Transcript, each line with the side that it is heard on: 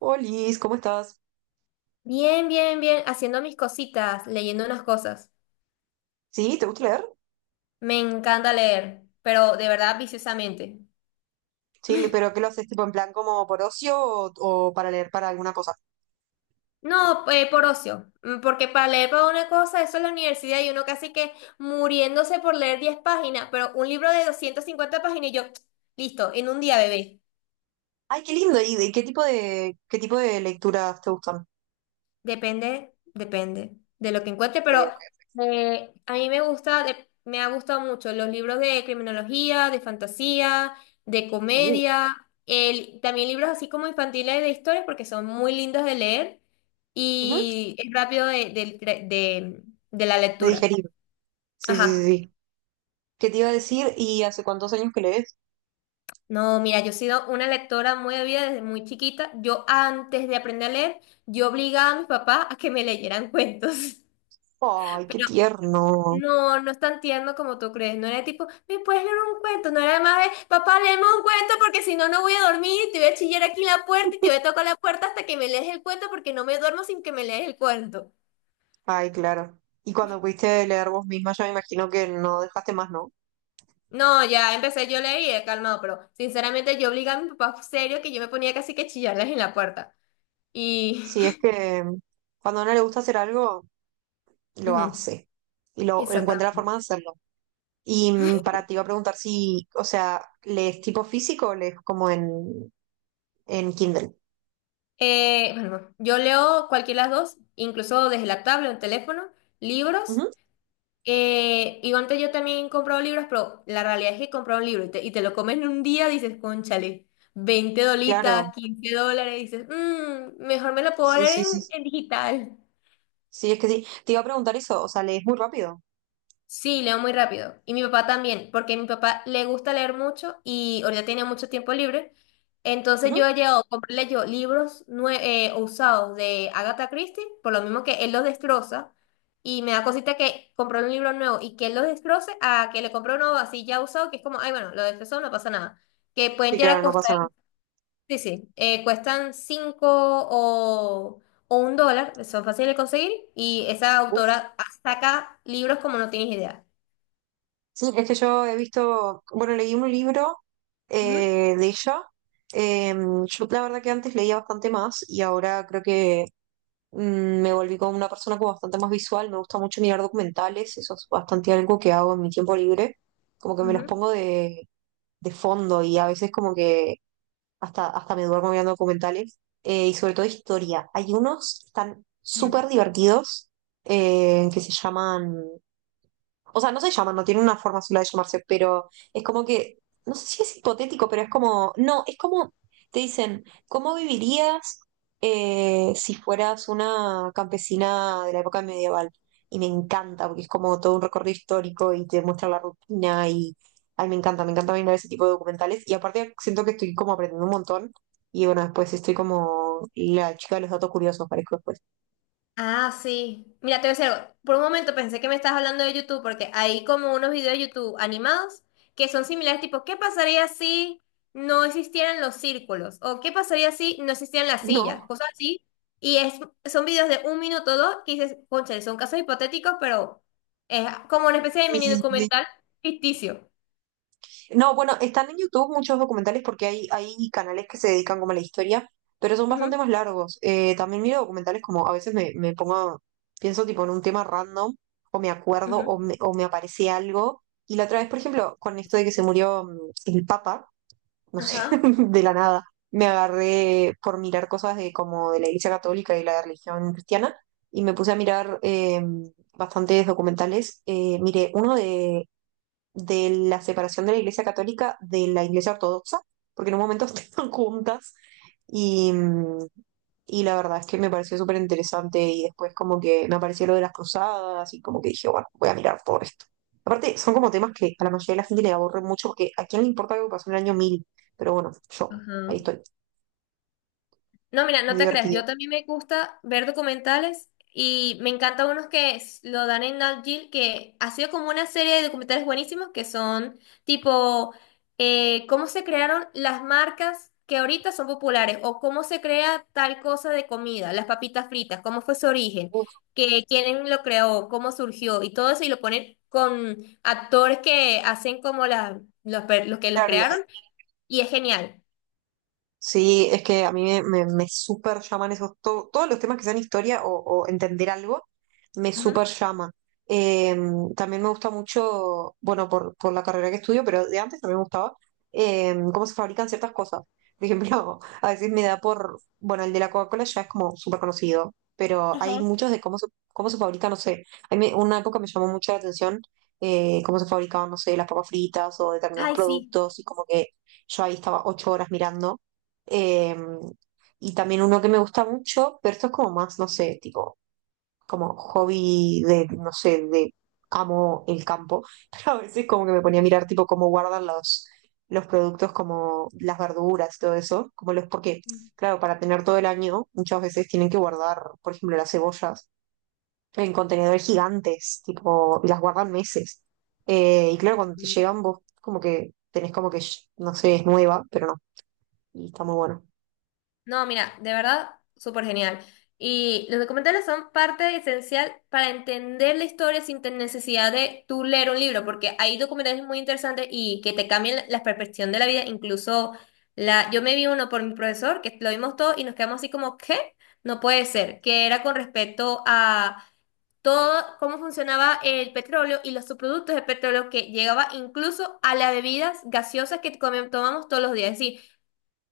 right: Olis, ¿cómo estás?
left: Bien, bien, bien, haciendo mis cositas, leyendo unas cosas.
right: ¿Sí? ¿Te gusta leer?
left: Me encanta leer, pero de verdad viciosamente.
right: Sí, pero ¿qué lo haces tipo en plan como por ocio o para leer para alguna cosa?
left: No, por ocio. Porque para leer para una cosa, eso es la universidad y uno casi que muriéndose por leer 10 páginas, pero un libro de 250 páginas y yo, listo, en un día, bebé.
right: Ay, qué lindo. ¿Y de qué tipo de lecturas te gustan?
left: Depende, depende de lo que encuentre,
right: Ok,
left: pero
right: ok.
left: a mí me gusta, me ha gustado mucho los libros de criminología, de fantasía, de
right: Uh,
left: comedia, el, también libros así como infantiles de historia porque son muy lindos de leer
right: ujú.
left: y es rápido de, del cre- de la
right: De
left: lectura.
right: digerir. Sí, sí, sí,
left: Ajá.
right: sí. ¿Qué te iba a decir? ¿Y hace cuántos años que lees?
left: No, mira, yo he sido una lectora muy avida desde muy chiquita. Yo antes de aprender a leer, yo obligaba a mi papá a que me leyeran cuentos.
right: Ay, qué tierno.
left: No, no es tan tierno como tú crees. No era tipo, ¿me puedes leer un cuento? No era más de, papá, léeme un cuento porque si no, no voy a dormir y te voy a chillar aquí en la puerta y te voy a tocar la puerta hasta que me lees el cuento porque no me duermo sin que me lees el cuento.
right: Ay, claro. Y cuando pudiste leer vos misma, ya me imagino que no dejaste más, ¿no?
left: No, ya empecé yo a leer y he calmado, pero sinceramente yo obligaba a mi papá serio que yo me ponía casi que a chillarles en la puerta. Y...
right: Si es que cuando a uno le gusta hacer algo, lo
left: ujú.
right: hace y lo encuentra la
left: Exactamente.
right: forma de hacerlo. Y para ti iba a preguntar si, o sea, ¿lees tipo físico o lees como en Kindle?
left: Bueno, yo leo cualquiera de las dos, incluso desde la tablet o el teléfono, libros.
right: Ujú.
left: Y antes yo también compraba libros, pero la realidad es que comprar un libro y te lo comes en un día, dices, cónchale, 20 dolitas,
right: Claro,
left: $15, dices, mejor me lo puedo
right: sí,
left: leer
right: sí, sí, sí.
left: en digital.
right: Sí, es que sí. Te iba a preguntar eso, o sea, ¿lees muy rápido?
left: Sí, leo muy rápido. Y mi papá también, porque a mi papá le gusta leer mucho y ahorita tiene mucho tiempo libre. Entonces yo
right: Ujú.
left: he llegado a comprarle yo libros usados de Agatha Christie, por lo mismo que él los destroza. Y me da cosita que compró un libro nuevo y que él lo destroce a que le compró uno así ya usado, que es como, ay, bueno, lo destrozó, no pasa nada. Que pueden
right: Sí,
left: llegar a
right: claro, no pasa
left: costar,
right: nada.
left: sí, sí, cuestan 5 o $1, son fáciles de conseguir. Y esa
right: Uf.
left: autora saca libros como no tienes idea.
right: Sí, es que yo he visto, bueno, leí un libro
left: Ujú,
right: de ella. Eh, yo la verdad que antes leía bastante más y ahora creo que me volví como una persona como bastante más visual. Me gusta mucho mirar documentales, eso es bastante algo que hago en mi tiempo libre como que me los
left: ujú,
right: pongo de fondo y a veces como que hasta me duermo mirando documentales, y sobre todo historia. Hay unos que están
left: ujú.
right: súper divertidos, que se llaman, o sea, no se llaman, no tienen una forma sola de llamarse, pero es como que, no sé si es hipotético, pero es como, no, es como, te dicen, ¿cómo vivirías, si fueras una campesina de la época medieval? Y me encanta, porque es como todo un recorrido histórico y te muestra la rutina y, ay, me encanta mirar ese tipo de documentales. Y aparte siento que estoy como aprendiendo un montón y bueno, después estoy como la chica de los datos curiosos, parezco después.
left: Ah, sí. Mira, te voy a decir algo. Por un momento pensé que me estabas hablando de YouTube, porque hay como unos videos de YouTube animados que son similares, tipo, ¿qué pasaría si no existieran los círculos? O ¿qué pasaría si no existieran las
right: No,
left: sillas? Cosas así. Y son videos de 1 minuto o 2 que dices, cónchale, son casos hipotéticos, pero es como una especie de
right: sí,
left: mini
right: sí, sí.
left: documental ficticio.
right: No, bueno, están en YouTube muchos documentales porque hay canales que se dedican como a la historia, pero son bastante
left: Ujú,
right: más largos. También miro documentales como a veces me pongo, pienso tipo en un tema random, o me acuerdo,
left: ujú.
right: o me aparece algo. Y la otra vez, por ejemplo, con esto de que se murió el Papa, no sé,
left: Ajá.
right: de la nada, me agarré por mirar cosas de como de la Iglesia Católica y la religión cristiana, y me puse a mirar bastantes documentales. Miré uno de la separación de la Iglesia Católica de la Iglesia Ortodoxa, porque en un momento estaban juntas y, y la verdad es que me pareció súper interesante y después como que me apareció lo de las cruzadas y como que dije, bueno, voy a mirar todo esto. Aparte, son como temas que a la mayoría de la gente le aborren mucho porque a quién le importa algo que pasó en el año 1000, pero bueno, yo, ahí
left: Ajá.
right: estoy,
left: No, mira, no
right: muy
left: te creas. Yo
right: divertido.
left: también me gusta ver documentales y me encantan unos que lo dan en Nat Geo, que ha sido como una serie de documentales buenísimos que son tipo cómo se crearon las marcas que ahorita son populares o cómo se crea tal cosa de comida, las papitas fritas, cómo fue su origen,
right: Uf,
left: que quién lo creó, cómo surgió y todo eso y lo ponen con actores que hacen como los que los
right: claro.
left: crearon y es genial.
right: Sí, es que a mí me súper llaman esos, todos los temas que sean historia o entender algo, me súper
left: Ujú.
right: llama. Eh, también me gusta mucho, bueno, por la carrera que estudio, pero de antes también me gustaba, cómo se fabrican ciertas cosas. Por ejemplo, a veces me da por, bueno, el de la Coca-Cola ya es como súper conocido, pero hay
left: Ajá.
right: muchos de cómo se fabrica, no sé. A mí una época me llamó mucho la atención, cómo se fabricaban, no sé, las papas fritas o determinados
left: Ay, sí.
right: productos y como que yo ahí estaba 8 horas mirando, eh, y también uno que me gusta mucho, pero esto es como más, no sé, tipo, como hobby de, no sé, de amo el campo, pero a veces como que me ponía a mirar tipo cómo guardan los, productos, como las verduras, todo eso, como los, porque, claro, para tener todo el año, muchas veces tienen que guardar, por ejemplo, las cebollas en contenedores gigantes, tipo, y las guardan meses. Y claro, cuando te llegan vos como que tenés como que, no sé, es nueva, pero no, y está muy bueno.
left: No, mira, de verdad, súper genial. Y los documentales son parte esencial para entender la historia sin tener necesidad de tú leer un libro, porque hay documentales muy interesantes y que te cambian la percepción de la vida. Incluso yo me vi uno por mi profesor, que lo vimos todo y nos quedamos así como, ¿qué? No puede ser, que era con respecto a todo cómo funcionaba el petróleo y los subproductos del petróleo que llegaba incluso a las bebidas gaseosas que tomamos todos los días. Es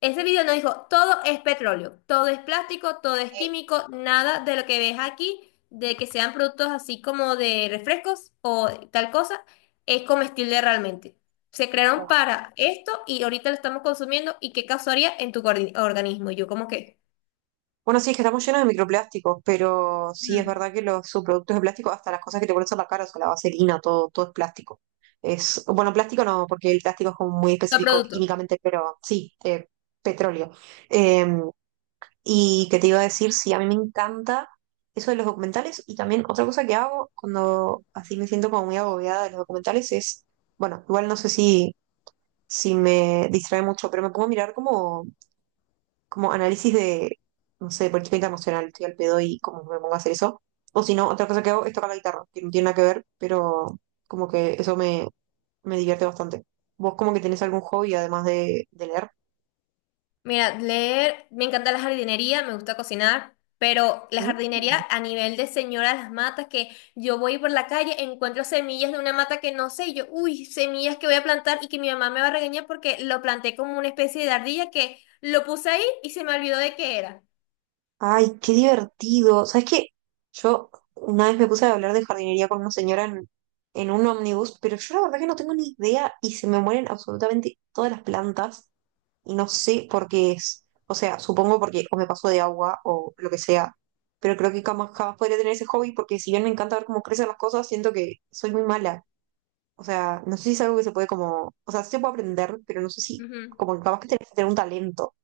left: Ese video nos dijo, todo es petróleo, todo es plástico, todo es
right: Eh,
left: químico, nada de lo que ves aquí, de que sean productos así como de refrescos o tal cosa, es comestible realmente. Se crearon para esto y ahorita lo estamos consumiendo y qué causaría en tu organismo. Y yo como que,
right: Bueno, sí, es que estamos llenos de microplásticos, pero sí es
left: mm,
right: verdad que los subproductos de plástico, hasta las cosas que te pones en la cara, o sea, la vaselina, todo, todo es plástico. Es, bueno, plástico no, porque el plástico es como muy
left: no
right: específico
left: producto.
right: químicamente, pero sí, petróleo. Eh, y que te iba a decir, sí, a mí me encanta eso de los documentales y también otra cosa que hago cuando así me siento como muy agobiada de los documentales es, bueno, igual no sé si, me distrae mucho, pero me pongo a mirar como análisis de, no sé, política emocional estoy al pedo y como me pongo a hacer eso. O si no, otra cosa que hago es tocar la guitarra, que no tiene nada que ver, pero como que eso me divierte bastante. ¿Vos como que tenés algún hobby además de leer?
left: Mira, leer, me encanta la jardinería, me gusta cocinar, pero la
right: Mm.
left: jardinería a nivel de señora las matas, que yo voy por la calle, encuentro semillas de una mata que no sé, y yo, uy, semillas que voy a plantar y que mi mamá me va a regañar porque lo planté como una especie de ardilla que lo puse ahí y se me olvidó de qué era.
right: Ay, qué divertido. ¿Sabes qué? Yo una vez me puse a hablar de jardinería con una señora en un ómnibus, pero yo la verdad que no tengo ni idea y se me mueren absolutamente todas las plantas. No sé por qué es. O sea, supongo porque o me paso de agua o lo que sea. Pero creo que jamás, jamás podría tener ese hobby porque si bien me encanta ver cómo crecen las cosas, siento que soy muy mala. O sea, no sé si es algo que se puede como, o sea, sí se puede aprender, pero no sé si, como que capaz que tenés que tener un talento.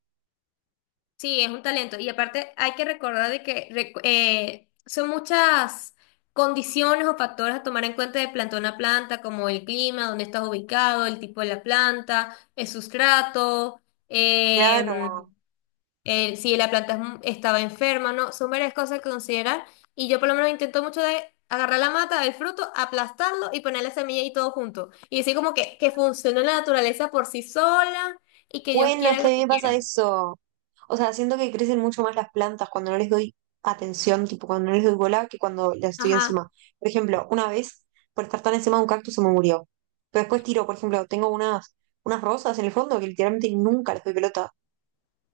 left: Sí, es un talento. Y aparte hay que recordar de que son muchas condiciones o factores a tomar en cuenta de plantón a planta, como el clima, dónde estás ubicado, el tipo de la planta, el sustrato, eh,
right: Claro.
left: si la planta es estaba enferma, ¿no? Son varias cosas que considerar. Y yo por lo menos intento mucho de agarrar la mata, el fruto, aplastarlo y poner la semilla y todo junto. Y decir como que funciona la naturaleza por sí sola y que Dios
right: Bueno, es
left: quiera
right: que
left: lo
right: a mí
left: que
right: me pasa
left: quiera.
right: eso. O sea, siento que crecen mucho más las plantas cuando no les doy atención, tipo cuando no les doy bola, que cuando las estoy
left: Ajá.
right: encima. Por ejemplo, una vez, por estar tan encima de un cactus, se me murió. Pero después tiro, por ejemplo, tengo unas rosas en el fondo que literalmente nunca les doy pelota.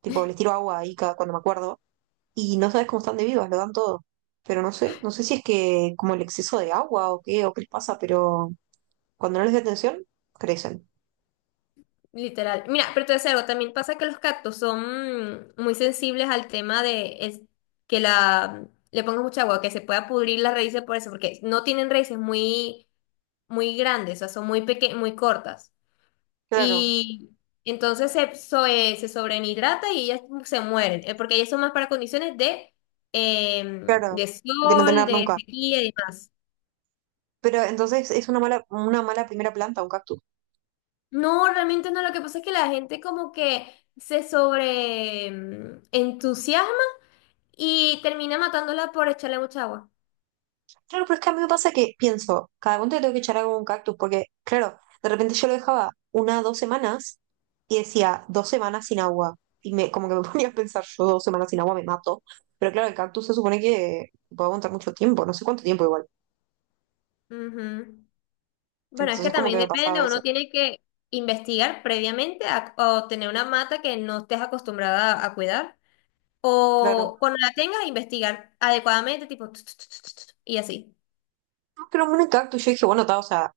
right: Tipo, les tiro agua ahí cada, cuando me acuerdo. Y no sabes cómo están de vivas, lo dan todo. Pero no sé, no sé si es que como el exceso de agua o qué les pasa, pero cuando no les doy atención, crecen.
left: Literal. Mira, pero te voy a decir algo, también pasa que los cactus son muy sensibles al tema de que la le pongas mucha agua, que se pueda pudrir las raíces por eso, porque no tienen raíces muy, muy grandes, o sea, son muy peque muy cortas.
right: Claro,
left: Y entonces se sobrehidrata y ellas se mueren, porque ellas son más para condiciones
right: claro,
left: de
right: de no
left: sol,
right: tener
left: de
right: nunca.
left: sequía y demás.
right: Pero entonces es una mala primera planta, un cactus.
left: No, realmente no, lo que pasa es que la gente como que se sobre entusiasma y termina matándola por echarle mucha agua.
right: Claro, pero es que a mí me pasa que pienso, cada cuánto le tengo que echar algo a un cactus, porque, claro, de repente yo lo dejaba 1, 2 semanas y decía, 2 semanas sin agua. Y me, como que me ponía a pensar, yo 2 semanas sin agua me mato. Pero claro, el cactus se supone que puede aguantar mucho tiempo, no sé cuánto tiempo igual.
left: Ujú. Bueno, es que
right: Entonces como que
left: también
right: me
left: depende,
right: pasaba
left: uno
right: eso.
left: tiene que investigar previamente o tener una mata que no estés acostumbrada a cuidar.
right: Claro.
left: O cuando la tengas, investigar adecuadamente, tipo, tut, tut, tut, tut, tut, y así.
right: No, pero un mini cactus, yo dije, bueno, ta, o sea,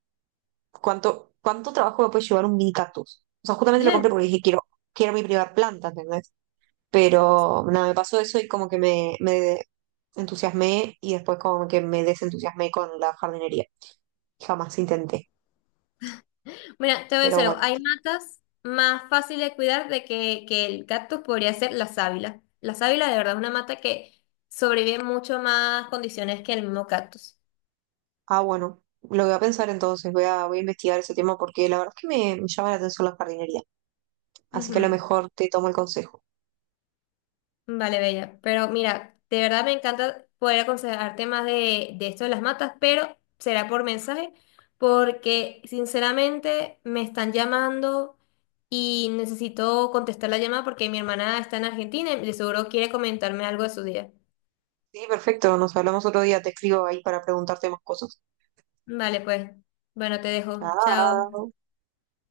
right: ¿cuánto trabajo me puede llevar un mini cactus? O sea, justamente lo compré porque dije, quiero mi primera planta, ¿entendés? Pero nada, me pasó eso y como que me entusiasmé y después como que me desentusiasmé con la jardinería. Jamás intenté.
left: Mira, te voy a
right: Pero
left: decir algo,
right: bueno.
left: hay matas más fáciles de cuidar de que el cactus podría ser la sábila. La sábila de verdad es una mata que sobrevive en mucho más condiciones que el mismo cactus.
right: Ah, bueno. Lo voy a pensar entonces, voy a investigar ese tema porque la verdad es que me llama la atención la jardinería. Así que a lo
left: Ujú.
right: mejor te tomo el consejo.
left: Vale, Bella. Pero mira, de verdad me encanta poder aconsejarte más de esto de las matas, pero será por mensaje, porque sinceramente me están llamando y necesito contestar la llamada porque mi hermana está en Argentina y de seguro quiere comentarme algo de su día.
right: Sí, perfecto. Nos hablamos otro día. Te escribo ahí para preguntarte más cosas.
left: Vale, pues. Bueno, te dejo. Chao.
right: Chao.